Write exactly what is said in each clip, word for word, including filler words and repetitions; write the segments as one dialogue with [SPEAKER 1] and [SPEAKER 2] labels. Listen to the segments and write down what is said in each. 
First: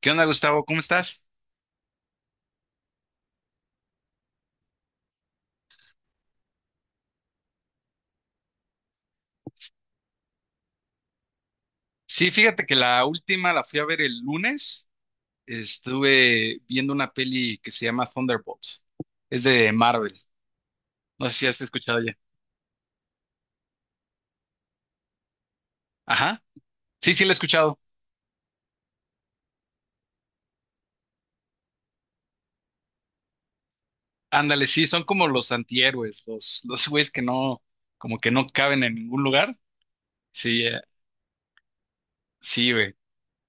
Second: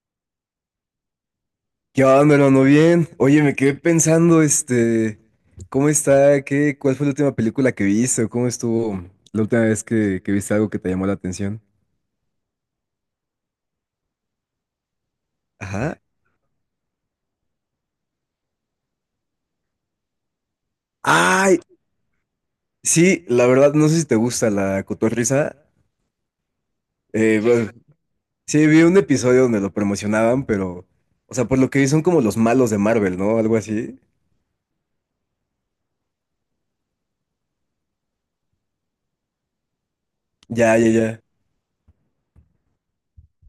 [SPEAKER 1] ¿Qué onda, Gustavo? ¿Cómo estás?
[SPEAKER 2] ¿Qué onda, hermano? Bien. Oye, me quedé pensando, este, ¿cómo está? ¿Qué, ¿cuál fue la última película que viste? ¿O ¿Cómo estuvo la última vez que, que viste algo que te llamó la atención?
[SPEAKER 1] Sí, fíjate que la última la fui a ver el lunes.
[SPEAKER 2] Ajá.
[SPEAKER 1] Estuve viendo una peli que se llama Thunderbolts. Es de Marvel. No sé si
[SPEAKER 2] Ay,
[SPEAKER 1] has escuchado ya.
[SPEAKER 2] sí, la verdad, no sé si te gusta la cotorrisa.
[SPEAKER 1] Ajá. Sí, sí, la he
[SPEAKER 2] Eh, bueno,
[SPEAKER 1] escuchado.
[SPEAKER 2] sí, vi un episodio donde lo promocionaban, pero, o sea, por lo que vi son como los malos de Marvel, ¿no? Algo así.
[SPEAKER 1] Ándale, sí, son como los antihéroes, los, los güeyes que no, como que no caben en ningún lugar. Sí,
[SPEAKER 2] Ya,
[SPEAKER 1] eh,
[SPEAKER 2] ya, ya.
[SPEAKER 1] sí, güey.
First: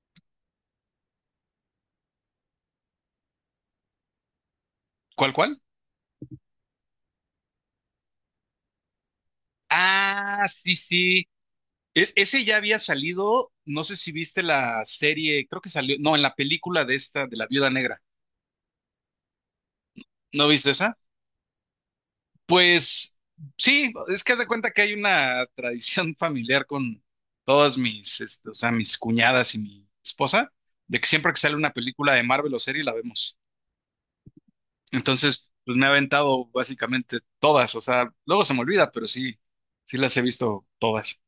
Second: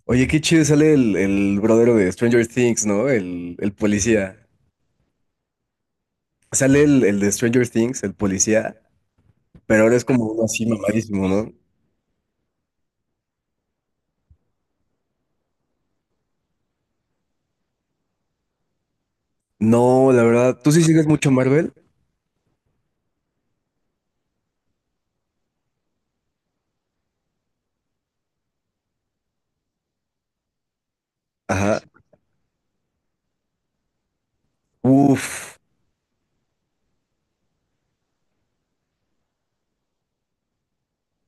[SPEAKER 2] Oye, qué chido sale el, el brother de Stranger Things, ¿no? El, el policía.
[SPEAKER 1] ¿Cuál, cuál?
[SPEAKER 2] Sale el, el de Stranger Things, el policía. Pero ahora es como
[SPEAKER 1] Ah,
[SPEAKER 2] uno así
[SPEAKER 1] sí, sí.
[SPEAKER 2] mamadísimo, ¿no?
[SPEAKER 1] Es- ese ya había salido. No sé si viste la serie, creo que salió. No, en la película de esta, de la Viuda Negra.
[SPEAKER 2] No, la
[SPEAKER 1] ¿No
[SPEAKER 2] verdad,
[SPEAKER 1] viste
[SPEAKER 2] ¿tú sí
[SPEAKER 1] esa?
[SPEAKER 2] sigues mucho Marvel?
[SPEAKER 1] Pues sí, es que haz de cuenta que hay una tradición familiar con todas mis, este, o sea, mis cuñadas y mi esposa, de que siempre que sale una
[SPEAKER 2] Ajá.
[SPEAKER 1] película de Marvel o serie la vemos. Entonces,
[SPEAKER 2] Uf.
[SPEAKER 1] pues me he aventado básicamente todas, o sea, luego se me olvida, pero sí, sí las he visto todas.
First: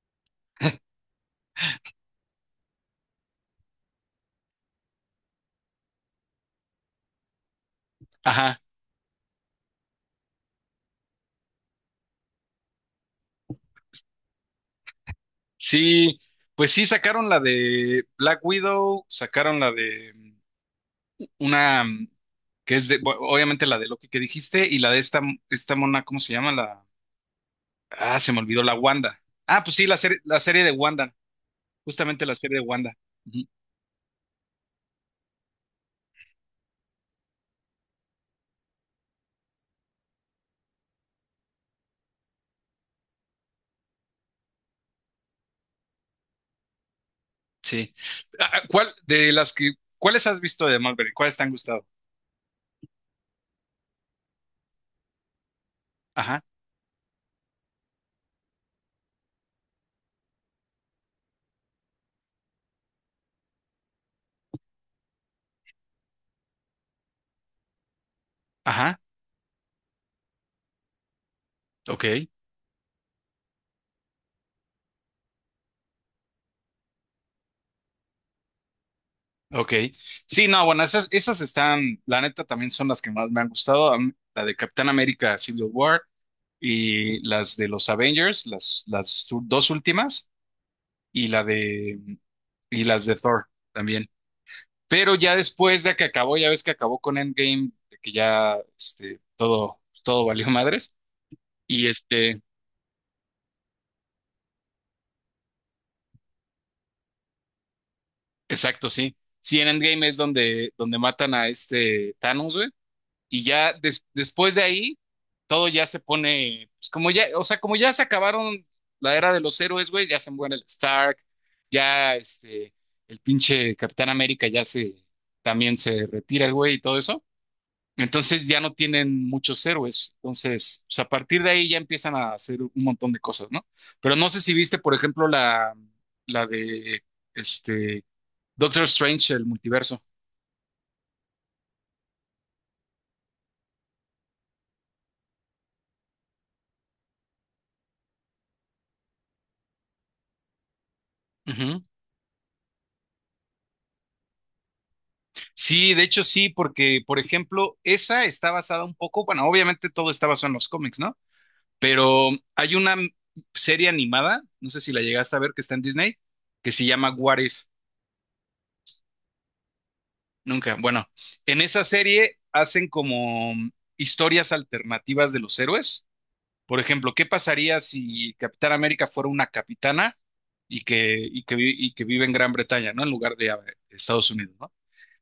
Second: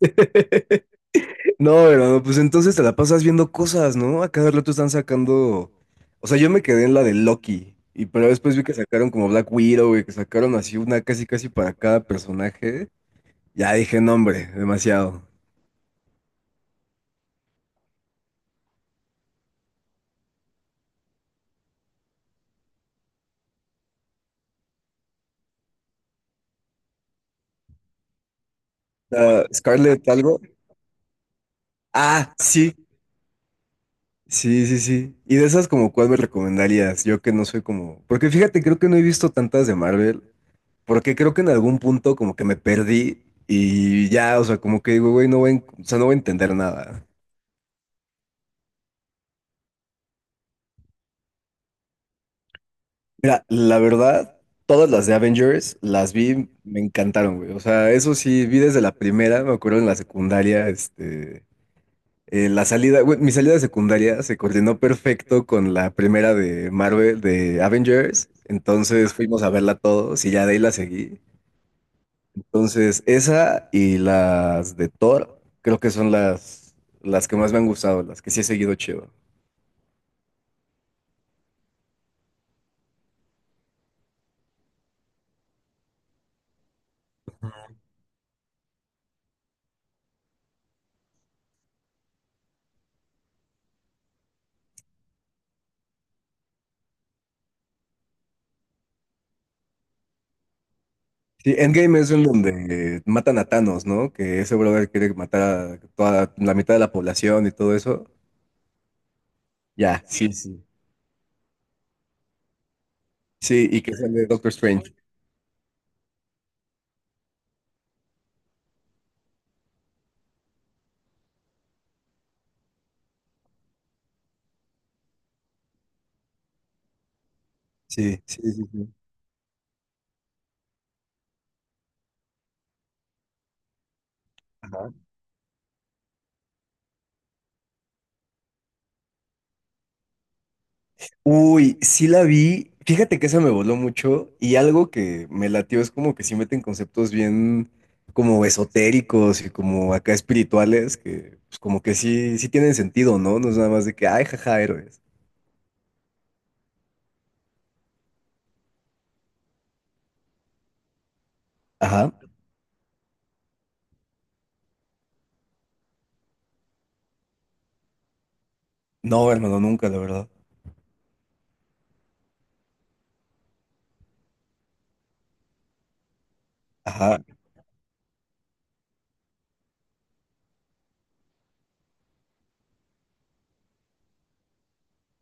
[SPEAKER 2] No, hermano, pues entonces te la pasas viendo cosas, ¿no? A cada rato están sacando. O sea, yo me quedé en la de Loki. Y pero después
[SPEAKER 1] Ajá,
[SPEAKER 2] vi que sacaron como Black Widow, y que sacaron así una casi casi para cada personaje. Ya dije, no, hombre, demasiado.
[SPEAKER 1] sí, pues sí sacaron la de Black Widow, sacaron la de mm, una mm, que es de, bu- obviamente la de Loki que dijiste y la de esta, esta mona, ¿cómo se llama? La Ah, se me olvidó la Wanda.
[SPEAKER 2] Ah,
[SPEAKER 1] Ah, pues sí, la
[SPEAKER 2] Scarlett
[SPEAKER 1] serie,
[SPEAKER 2] algo.
[SPEAKER 1] la serie de Wanda, justamente
[SPEAKER 2] Ah,
[SPEAKER 1] la serie de
[SPEAKER 2] sí.
[SPEAKER 1] Wanda. Ujú,
[SPEAKER 2] Sí, sí, sí. Y de esas como cuál me recomendarías, yo que no soy como. Porque fíjate, creo que no he visto tantas de Marvel. Porque creo que en algún punto como que me perdí y ya, o sea, como que digo, güey, no voy, a en- o sea, no voy a entender nada.
[SPEAKER 1] sí. Ah, ah, ¿Cuál de las que, cuáles has visto de Marvel? ¿Cuáles te han gustado?
[SPEAKER 2] Mira, la verdad, todas las de Avengers las
[SPEAKER 1] Ajá,
[SPEAKER 2] vi, me encantaron, güey. O sea, eso sí, vi desde la primera, me acuerdo en la secundaria, este, eh, la salida, güey, mi salida de secundaria se coordinó perfecto con la primera de Marvel, de Avengers.
[SPEAKER 1] ajá,
[SPEAKER 2] Entonces fuimos a verla todos y ya de ahí la seguí.
[SPEAKER 1] ok,
[SPEAKER 2] Entonces, esa y las de Thor, creo que son las, las que más me han gustado, las que sí he seguido chido.
[SPEAKER 1] ok. Sí, no, bueno, esas, esas están, la neta, también son las que más me han gustado. A mí, la de Capitán América Civil War y las de los Avengers, las, las u- dos últimas, y la de, y las de Thor también. Pero ya después de que acabó, ya ves que acabó con Endgame, de que ya este, todo, todo valió madres.
[SPEAKER 2] Sí,
[SPEAKER 1] Y
[SPEAKER 2] Endgame es en
[SPEAKER 1] este,
[SPEAKER 2] donde matan a Thanos, ¿no? Que ese brother quiere matar a toda la mitad de la población y todo eso.
[SPEAKER 1] exacto, sí. Sí, en
[SPEAKER 2] Ya,
[SPEAKER 1] Endgame es
[SPEAKER 2] sí, sí.
[SPEAKER 1] donde, donde matan a este Thanos, güey. Y
[SPEAKER 2] Sí,
[SPEAKER 1] ya
[SPEAKER 2] y que
[SPEAKER 1] des-
[SPEAKER 2] sale Doctor
[SPEAKER 1] después de
[SPEAKER 2] Strange.
[SPEAKER 1] ahí, todo ya se pone, pues, como ya, o sea, como ya se acabaron la era de los héroes, güey, ya se muere el Stark, ya este, el pinche Capitán América ya se, también se retira el güey y todo eso.
[SPEAKER 2] Sí, sí,
[SPEAKER 1] Entonces ya
[SPEAKER 2] sí,
[SPEAKER 1] no
[SPEAKER 2] sí.
[SPEAKER 1] tienen muchos héroes. Entonces, pues, a partir de ahí ya empiezan a hacer un montón de cosas, ¿no? Pero no sé si viste,
[SPEAKER 2] Ajá.
[SPEAKER 1] por ejemplo, la, la de este Doctor Strange, el multiverso.
[SPEAKER 2] Uy, sí la vi. Fíjate que esa me voló mucho y algo que me latió es como que sí meten conceptos bien como esotéricos y como acá espirituales que pues como
[SPEAKER 1] Ujú.
[SPEAKER 2] que sí, sí tienen sentido, ¿no? No es nada más de que, ay, jaja, héroes.
[SPEAKER 1] Sí, de hecho sí, porque, por ejemplo, esa está basada un poco, bueno, obviamente todo está basado en los cómics, ¿no?
[SPEAKER 2] Ajá.
[SPEAKER 1] Pero hay una m- serie animada, no sé si la llegaste a ver, que está en Disney, que se llama What If.
[SPEAKER 2] No, hermano, nunca, la verdad.
[SPEAKER 1] Nunca. Bueno, en esa serie hacen como mm, historias alternativas de los héroes. Por ejemplo,
[SPEAKER 2] Ajá.
[SPEAKER 1] ¿qué pasaría si Capitán América fuera una capitana y que, y que, vi- y que vive en Gran Bretaña, ¿no? En lugar de eh, Estados Unidos, ¿no?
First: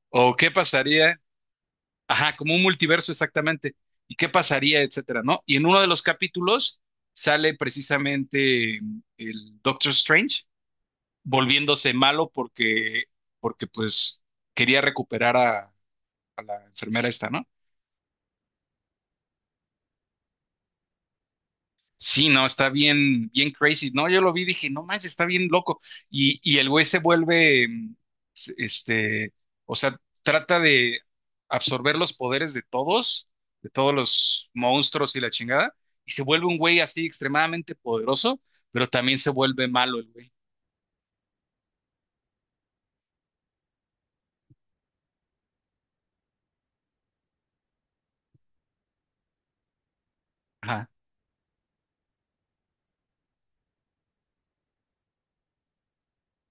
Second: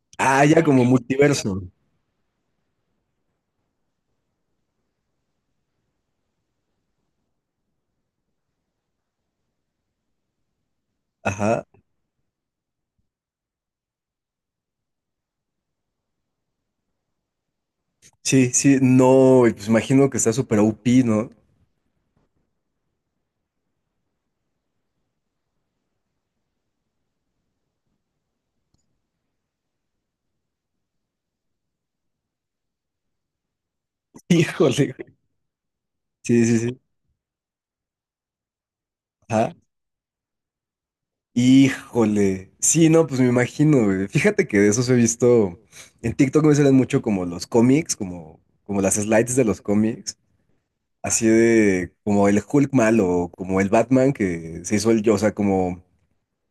[SPEAKER 1] O
[SPEAKER 2] Ah,
[SPEAKER 1] qué
[SPEAKER 2] ya como
[SPEAKER 1] pasaría,
[SPEAKER 2] multiverso.
[SPEAKER 1] ajá, como un multiverso exactamente, y qué pasaría, etcétera, ¿no? Y en uno de los capítulos sale precisamente mm, el Doctor Strange
[SPEAKER 2] Ajá.
[SPEAKER 1] volviéndose malo porque, porque, pues quería recuperar a, a la enfermera esta, ¿no?
[SPEAKER 2] Sí, sí, no, y pues imagino que está súper O P, ¿no?
[SPEAKER 1] Sí, no, está bien, bien crazy. No, yo lo vi, dije, no manches, está bien loco. Y, y el güey se vuelve, mm, s- este, o sea, trata de absorber los poderes de todos, de todos los
[SPEAKER 2] Híjole. güey.
[SPEAKER 1] monstruos y la chingada, y se
[SPEAKER 2] Sí,
[SPEAKER 1] vuelve un
[SPEAKER 2] sí,
[SPEAKER 1] güey
[SPEAKER 2] sí.
[SPEAKER 1] así extremadamente poderoso, pero también se
[SPEAKER 2] Ajá.
[SPEAKER 1] vuelve malo el güey.
[SPEAKER 2] Híjole. Sí, no, pues me imagino, güey. Fíjate que de esos he visto. En TikTok me salen mucho como los cómics, como, como las slides de los cómics.
[SPEAKER 1] Ajá,
[SPEAKER 2] Así de como el Hulk malo, o como el Batman que se hizo el yo, o sea, como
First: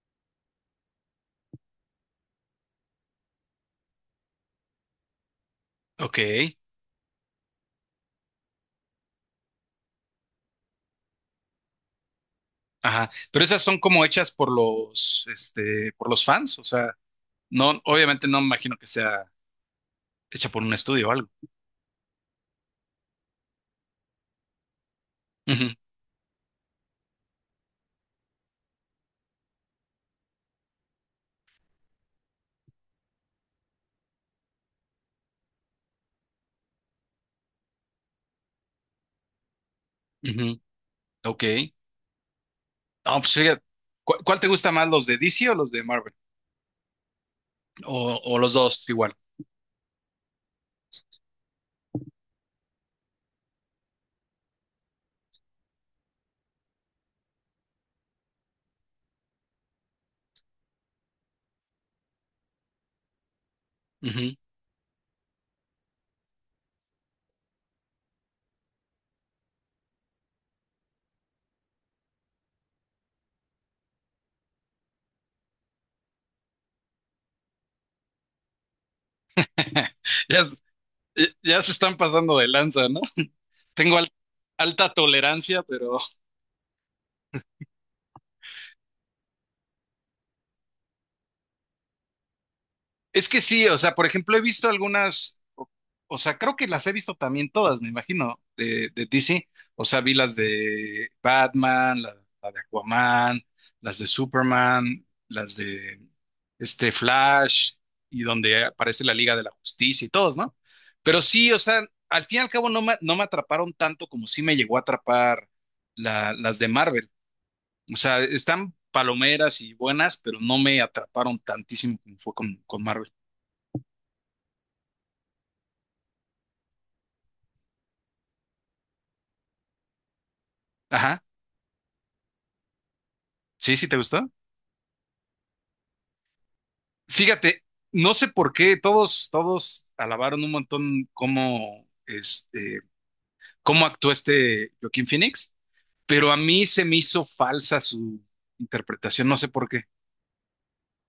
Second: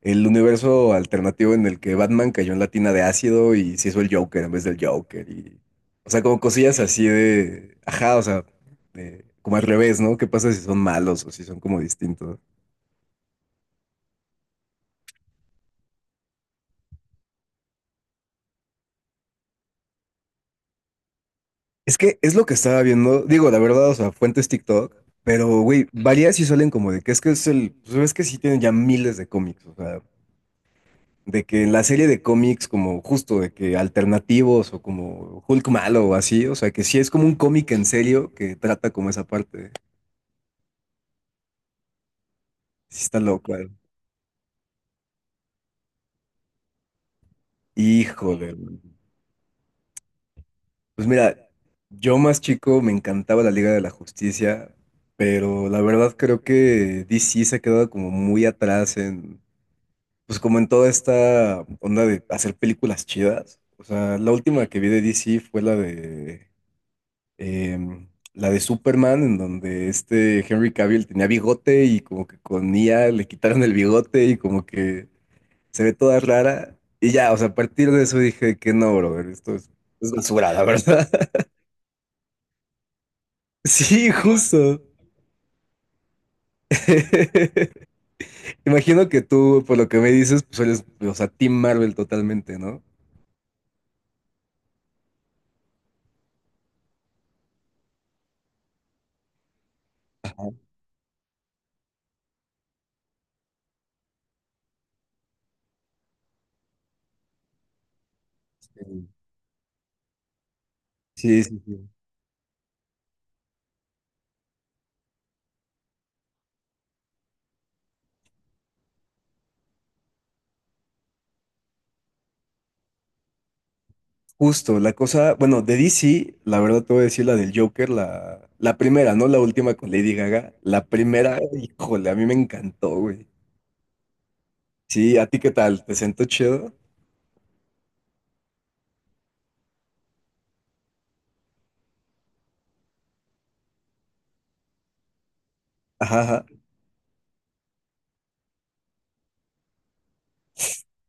[SPEAKER 2] el universo alternativo en el que Batman cayó en la tina de ácido y se hizo el Joker en vez del Joker. Y, o
[SPEAKER 1] ok,
[SPEAKER 2] sea, como cosillas así de. Ajá, o sea, de- como al revés, ¿no? ¿Qué pasa si son malos o si son como distintos?
[SPEAKER 1] ajá. Pero esas son como hechas por los, este, por los fans, o sea, no, obviamente no me imagino que sea hecha por un estudio o algo.
[SPEAKER 2] Es que es lo que estaba viendo, digo, la verdad, o sea, fuentes TikTok, pero,
[SPEAKER 1] Ujú,
[SPEAKER 2] güey, varias sí salen como de que es que es el, pues ves que sí tienen ya miles de cómics, o sea, de que la serie de cómics como justo de que alternativos o como Hulk malo o así, o sea, que sí es como un cómic en serio que trata como esa parte,
[SPEAKER 1] ujú, ok.
[SPEAKER 2] sí
[SPEAKER 1] No,
[SPEAKER 2] está
[SPEAKER 1] pues
[SPEAKER 2] loco,
[SPEAKER 1] fíjate,
[SPEAKER 2] güey.
[SPEAKER 1] ¿cu- ¿cuál te gusta más, los de D C o los de Marvel? O, o los
[SPEAKER 2] híjole,
[SPEAKER 1] dos
[SPEAKER 2] güey.
[SPEAKER 1] igual.
[SPEAKER 2] pues mira, yo más chico me encantaba la Liga de la Justicia, pero la verdad creo que D C se ha quedado como muy atrás en pues como en toda esta onda de hacer películas chidas. O sea, la
[SPEAKER 1] Ujú.
[SPEAKER 2] última que vi de D C fue la de em, la de Superman, en donde este Henry Cavill tenía bigote y como que con I A le quitaron el bigote y como que se ve toda rara. Y ya, o sea, a partir de eso dije que no, brother, esto es, es
[SPEAKER 1] Ya,
[SPEAKER 2] basura,
[SPEAKER 1] s-
[SPEAKER 2] la verdad.
[SPEAKER 1] ya se están pasando de lanza, ¿no? Tengo al-
[SPEAKER 2] Sí, justo.
[SPEAKER 1] alta tolerancia, pero.
[SPEAKER 2] Imagino que tú, por lo que me dices, pues eres, o sea, Team Marvel totalmente, ¿no?
[SPEAKER 1] Es que sí, o sea, por ejemplo, he visto algunas, o, o sea, creo que las he visto también todas, me imagino, de, de, D C. O sea, vi las de Batman, la, la de Aquaman, las de Superman, las de este Flash, y donde aparece
[SPEAKER 2] Sí,
[SPEAKER 1] la Liga de la Justicia y todos, ¿no? Pero
[SPEAKER 2] sí,
[SPEAKER 1] sí, o
[SPEAKER 2] sí.
[SPEAKER 1] sea, al fin y al cabo no me, no me, atraparon tanto como sí me llegó a atrapar la- las de Marvel. O sea, están palomeras y buenas, pero no me atraparon tantísimo como fue con, con Marvel.
[SPEAKER 2] Justo, la cosa, bueno, de D C, la verdad te voy a decir la del Joker, la, la primera, no la última con Lady Gaga, la
[SPEAKER 1] Ajá.
[SPEAKER 2] primera, híjole, a mí me encantó, güey.
[SPEAKER 1] Sí, sí, ¿te gustó?
[SPEAKER 2] Sí, ¿a ti qué tal? ¿Te sentó chido?
[SPEAKER 1] Fíjate, no sé por qué todos, todos alabaron un montón cómo, este, cómo actuó este Joaquín Phoenix,
[SPEAKER 2] Ajá,
[SPEAKER 1] pero a
[SPEAKER 2] ajá.
[SPEAKER 1] mí se me hizo falsa su interpretación, no sé por qué.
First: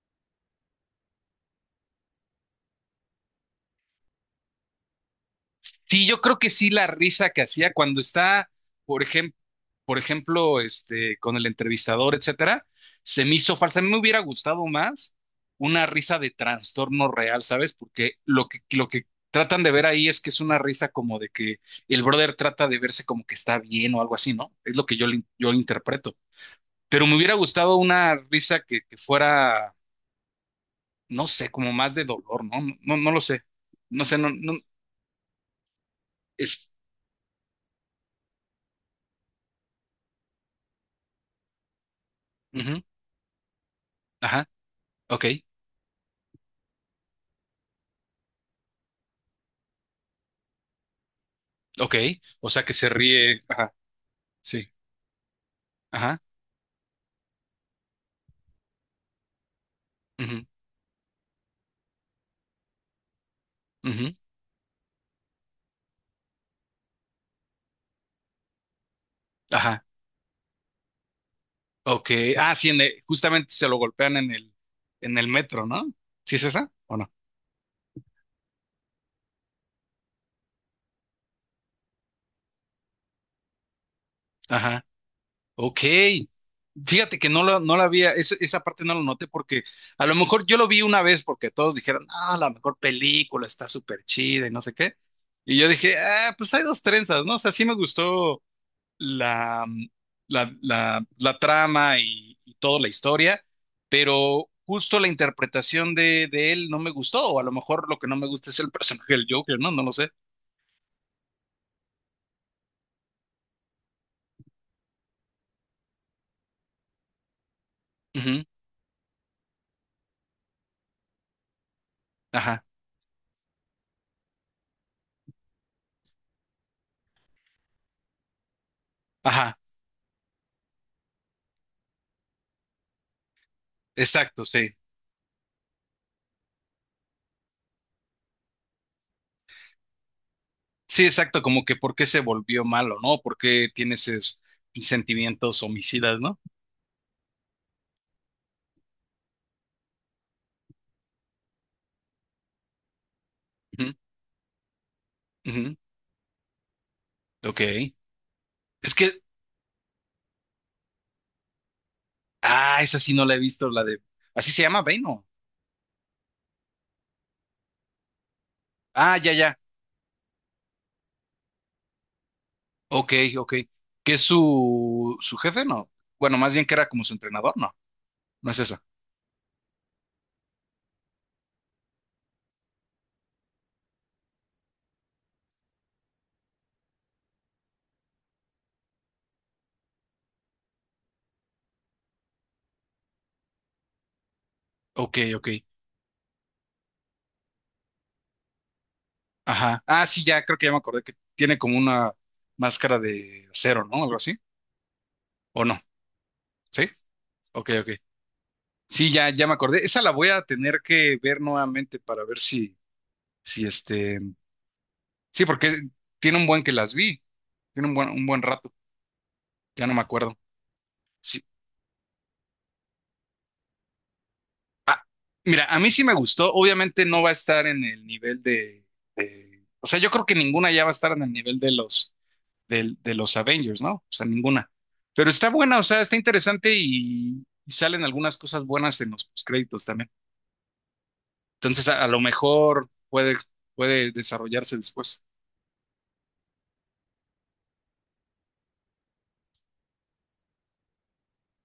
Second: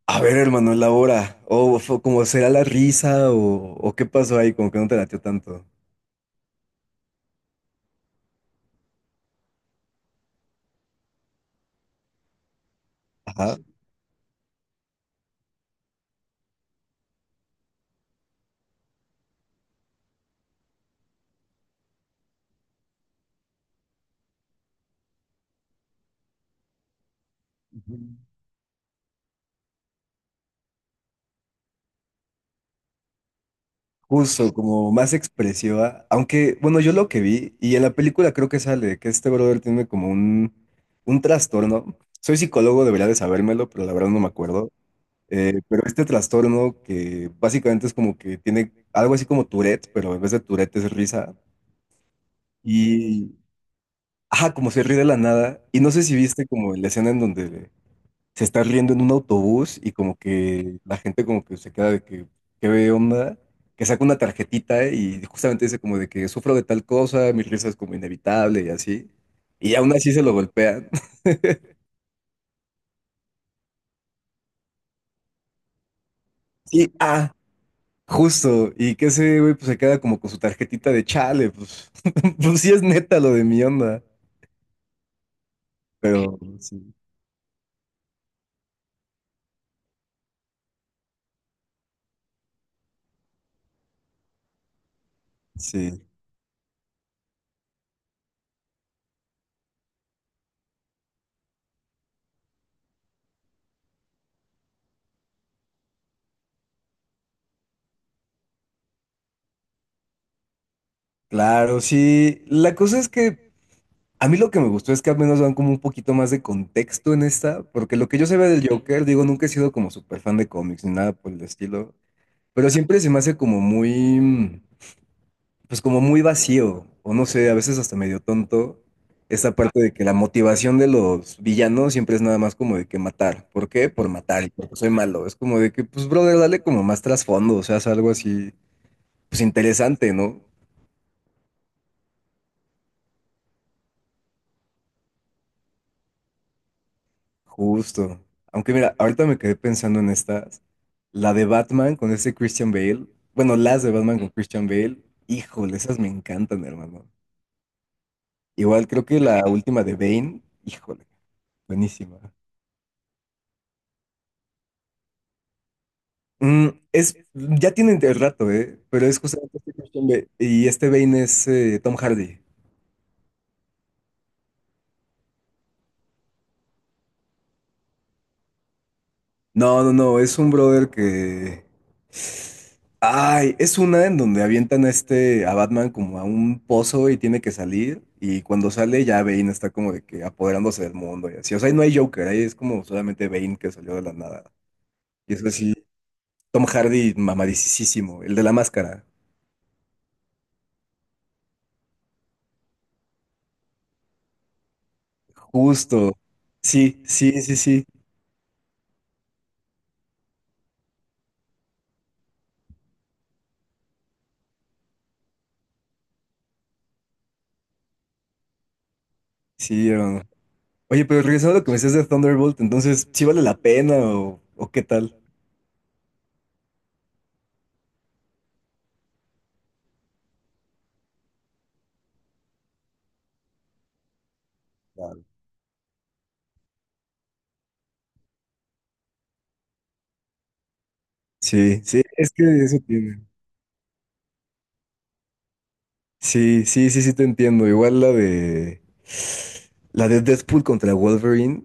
[SPEAKER 2] A ver, hermano, la hora, o fue como será la risa, o, o qué pasó ahí, como que no te latió tanto.
[SPEAKER 1] Sí, yo creo que sí la risa que hacía cuando está, por ejemplo, por ejemplo, este, con el entrevistador, etcétera, se me hizo
[SPEAKER 2] Ajá.
[SPEAKER 1] falsa. A mí me hubiera gustado más una risa de trastorno real, ¿sabes? Porque lo que, lo que tratan de ver ahí es que es una risa como de que el brother trata de verse como que está bien o algo así, ¿no? Es lo que yo, le- yo interpreto. Pero me hubiera gustado
[SPEAKER 2] Ujú.
[SPEAKER 1] una risa que, que fuera, no sé, como más de dolor, ¿no? No, no, no lo sé. No sé, no,
[SPEAKER 2] Justo,
[SPEAKER 1] no,
[SPEAKER 2] como más expresiva, aunque,
[SPEAKER 1] es,
[SPEAKER 2] bueno, yo lo que vi, y en la película creo que sale, que este brother tiene como un, un trastorno. Soy
[SPEAKER 1] ujú,
[SPEAKER 2] psicólogo, debería de sabérmelo, pero la verdad no me
[SPEAKER 1] ajá,
[SPEAKER 2] acuerdo.
[SPEAKER 1] ok.
[SPEAKER 2] Eh, pero este trastorno que básicamente es como que tiene algo así como Tourette, pero en vez de Tourette es risa.
[SPEAKER 1] Ok, o sea que se
[SPEAKER 2] Y,
[SPEAKER 1] ríe. Ajá,
[SPEAKER 2] ajá,
[SPEAKER 1] sí.
[SPEAKER 2] como se ríe de la nada. Y no sé si
[SPEAKER 1] Ajá.
[SPEAKER 2] viste como la escena en donde se está riendo en un autobús y como
[SPEAKER 1] Ujú,
[SPEAKER 2] que la gente como que se queda de que, ¿qué ve onda? Que saca
[SPEAKER 1] ujú,
[SPEAKER 2] una tarjetita y justamente dice como de que sufro de tal cosa, mi risa es como inevitable y así. Y
[SPEAKER 1] ajá.
[SPEAKER 2] aún así se lo golpean.
[SPEAKER 1] Ok. Ah, sí, en el- justamente se lo golpean en el, en el metro, ¿no? ¿Sí es esa?
[SPEAKER 2] Sí,
[SPEAKER 1] ¿O no?
[SPEAKER 2] ah, Justo, y que ese güey pues se queda como con su tarjetita de chale, pues, pues sí es neta lo de mi onda,
[SPEAKER 1] Ajá. Ok.
[SPEAKER 2] pero sí,
[SPEAKER 1] Fíjate que no lo, no la había, eso- esa parte no lo noté porque a lo mejor yo lo vi una vez porque todos dijeron, ah, la mejor película está súper chida y no sé qué. Y yo dije,
[SPEAKER 2] sí,
[SPEAKER 1] ah, pues hay dos trenzas, ¿no? O sea, sí me gustó la, mm, la, la- la trama y, y, toda la historia, pero justo la interpretación de, de él no me gustó, o a lo mejor lo que no me gusta es el personaje del Joker, ¿no? No lo sé.
[SPEAKER 2] claro, sí, la cosa es que a mí lo que me gustó es que al menos dan como un poquito más de contexto en esta, porque lo que yo
[SPEAKER 1] Ujú,
[SPEAKER 2] sabía del Joker, digo, nunca he sido como súper fan de cómics ni nada por el estilo,
[SPEAKER 1] ajá,
[SPEAKER 2] pero siempre se me hace como muy, mm, pues como muy vacío, o no sé, a veces hasta medio tonto, esta
[SPEAKER 1] ajá,
[SPEAKER 2] parte de que la motivación de los villanos siempre es nada más como de que matar. ¿Por qué? Por
[SPEAKER 1] exacto,
[SPEAKER 2] matar y
[SPEAKER 1] sí.
[SPEAKER 2] porque soy malo. Es como de que, pues, brother, dale como más trasfondo, o sea, haz algo así, pues interesante, ¿no?
[SPEAKER 1] Sí, exacto, como que por qué se volvió malo, ¿no? ¿Por qué tiene esos sentimientos homicidas, no?
[SPEAKER 2] Justo. Aunque mira, ahorita me quedé pensando en estas. La de Batman con ese Christian Bale. Bueno, las de
[SPEAKER 1] Ujú,
[SPEAKER 2] Batman con Christian Bale.
[SPEAKER 1] ujú,
[SPEAKER 2] Híjole, esas me encantan, hermano.
[SPEAKER 1] ok.
[SPEAKER 2] Igual
[SPEAKER 1] Es
[SPEAKER 2] creo
[SPEAKER 1] que,
[SPEAKER 2] que la última de Bane, híjole, buenísima.
[SPEAKER 1] ah, esa sí no la he visto, la de. Así se llama Bane, ¿no?
[SPEAKER 2] Mm, es, ya tienen el rato, ¿eh? Pero
[SPEAKER 1] Ah,
[SPEAKER 2] es
[SPEAKER 1] ya, ya.
[SPEAKER 2] justamente este Christian Bale. Y este Bane es eh, Tom Hardy.
[SPEAKER 1] Ok, ok. ¿Qué es su, su jefe? No. Bueno, más bien que era como su entrenador, no. No es esa.
[SPEAKER 2] No, no, no, es un brother que... Ay, es una en donde avientan a este, a Batman como a un pozo y tiene que salir. Y cuando sale ya Bane está como de que apoderándose del mundo y así. O sea, ahí no hay Joker, ahí es como solamente Bane que salió de la nada.
[SPEAKER 1] Ok,
[SPEAKER 2] Y es
[SPEAKER 1] ok.
[SPEAKER 2] así, Tom Hardy mamadisísimo, el de la máscara.
[SPEAKER 1] Ajá. Ah, sí, ya creo que ya me acordé que tiene como una máscara de acero, ¿no? Algo así. ¿O no?
[SPEAKER 2] Justo.
[SPEAKER 1] ¿Sí?
[SPEAKER 2] Sí, sí, sí,
[SPEAKER 1] Ok,
[SPEAKER 2] sí.
[SPEAKER 1] ok. Sí, ya, ya me acordé. Esa la voy a tener que ver nuevamente para ver si, si, este. Sí, porque tiene un buen que las vi. Tiene un buen, un buen rato. Ya
[SPEAKER 2] Sí.
[SPEAKER 1] no me acuerdo.
[SPEAKER 2] Oye, pero regresando a lo que me decías de Thunderbolt, entonces, ¿sí vale la pena o, o qué
[SPEAKER 1] Ah,
[SPEAKER 2] tal?
[SPEAKER 1] mira, a mí sí me gustó. Obviamente no va a estar en el nivel de, de- o sea, yo creo que ninguna ya va a estar en el nivel de los, del- de, los Avengers, ¿no? O sea, ninguna.
[SPEAKER 2] Claro.
[SPEAKER 1] Pero está buena, o sea, está interesante y, y, salen algunas cosas buenas en los créditos también.
[SPEAKER 2] Sí,
[SPEAKER 1] Entonces,
[SPEAKER 2] sí,
[SPEAKER 1] a, a lo
[SPEAKER 2] es que eso
[SPEAKER 1] mejor
[SPEAKER 2] tiene.
[SPEAKER 1] puede, puede desarrollarse después.
[SPEAKER 2] Sí, sí, sí, sí te entiendo. Igual la de la de Deadpool contra Wolverine,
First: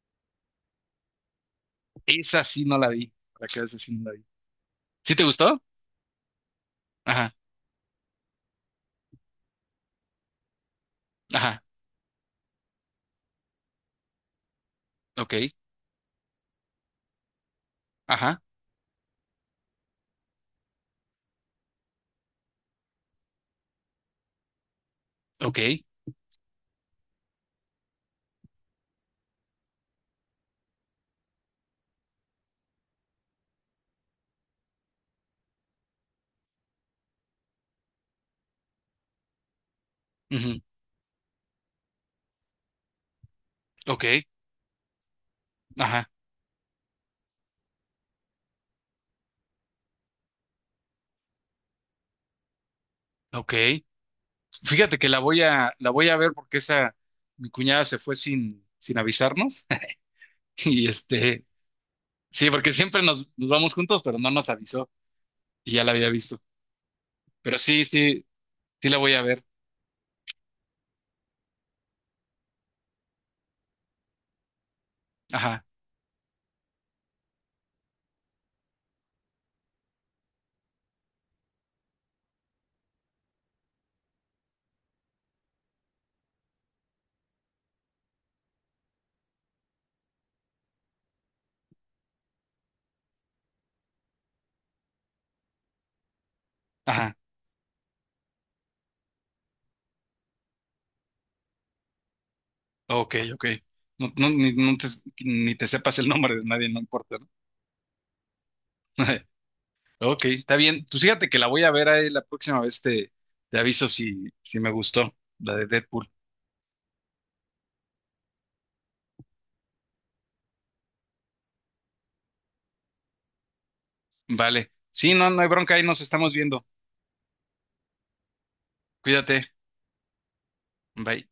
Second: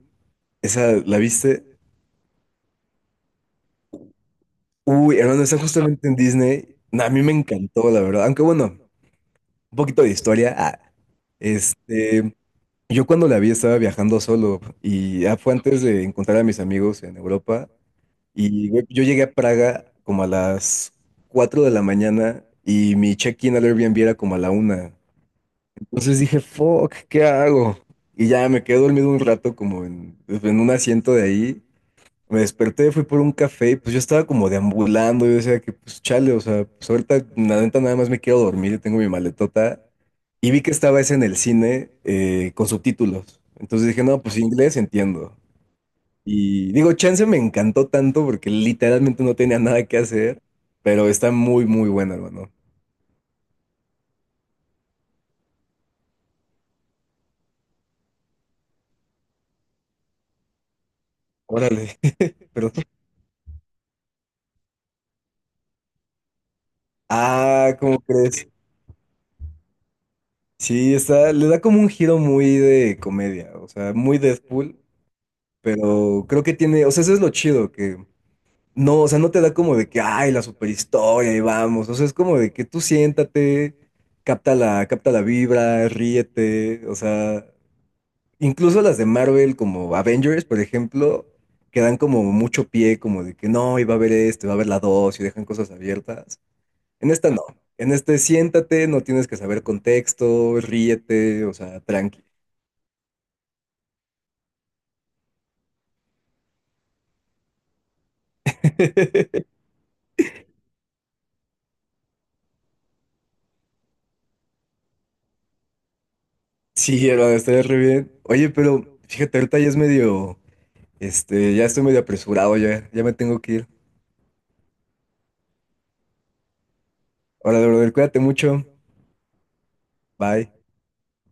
[SPEAKER 2] esa la viste.
[SPEAKER 1] Esa sí no la vi. Para que esa sí no la vi. ¿Sí
[SPEAKER 2] Uy,
[SPEAKER 1] te
[SPEAKER 2] hermano, está
[SPEAKER 1] gustó?
[SPEAKER 2] justamente en Disney. Nah, a mí me
[SPEAKER 1] Ajá,
[SPEAKER 2] encantó, la verdad. Aunque bueno, un poquito de historia. Ah,
[SPEAKER 1] ajá,
[SPEAKER 2] este, yo cuando la vi estaba viajando solo y
[SPEAKER 1] ok,
[SPEAKER 2] ya fue antes de encontrar a mis amigos en Europa.
[SPEAKER 1] ajá,
[SPEAKER 2] Y güey, yo llegué a Praga como a las cuatro de la mañana y mi check-in al Airbnb era como a la una.
[SPEAKER 1] ok,
[SPEAKER 2] Entonces dije, fuck, ¿qué hago? Y ya me quedé dormido un rato como en, en un asiento de ahí me desperté, fui por un café y pues yo estaba como deambulando. Yo decía que pues chale, o sea, pues ahorita la neta nada más me quiero dormir, yo tengo mi maletota. Y
[SPEAKER 1] ujú,
[SPEAKER 2] vi que estaba ese en el cine eh, con subtítulos. Entonces dije,
[SPEAKER 1] ok,
[SPEAKER 2] no, pues inglés entiendo.
[SPEAKER 1] ajá,
[SPEAKER 2] Y digo, chance me encantó tanto porque literalmente no tenía nada que hacer, pero está muy, muy buena, hermano.
[SPEAKER 1] ok. Fíjate que la voy a, la voy a ver porque esa, mi cuñada se fue sin, sin, avisarnos. Y este,
[SPEAKER 2] Órale,
[SPEAKER 1] sí,
[SPEAKER 2] pero...
[SPEAKER 1] porque siempre nos, nos vamos juntos, pero no nos avisó y ya la había visto. Pero
[SPEAKER 2] Ah,
[SPEAKER 1] sí,
[SPEAKER 2] ¿cómo
[SPEAKER 1] sí,
[SPEAKER 2] crees?
[SPEAKER 1] sí la voy a ver.
[SPEAKER 2] Sí, está, le da como un giro muy de comedia, o sea, muy Deadpool,
[SPEAKER 1] Ajá,
[SPEAKER 2] pero creo que tiene, o sea, eso es lo chido, que No, o sea, no te da como de que, ay, la superhistoria, y vamos. O sea, es como de que tú siéntate, capta la, capta la vibra, ríete. O sea, incluso las de Marvel, como Avengers, por ejemplo, que dan como mucho pie, como de que no, iba a haber este, va a haber la dos, y dejan cosas abiertas. En
[SPEAKER 1] ajá.
[SPEAKER 2] esta no. En este siéntate, no tienes que saber contexto, ríete, o sea, tranqui.
[SPEAKER 1] Ok, ok. No, no, ni, no te, ni te sepas el nombre de nadie, no importa, ¿no? Ok, está bien. Pues fíjate que la voy a ver ahí la próxima vez, te, te aviso si, si me gustó, la de Deadpool.
[SPEAKER 2] Sí, hermano, estaría re bien. Oye, pero fíjate, ahorita ya es medio. Este, ya estoy medio apresurado, ya, ya me tengo que ir.
[SPEAKER 1] Vale. Sí, no, no hay bronca, ahí nos estamos viendo.
[SPEAKER 2] Hola, brother, cuídate mucho.
[SPEAKER 1] Cuídate.
[SPEAKER 2] Bye.
[SPEAKER 1] Bye.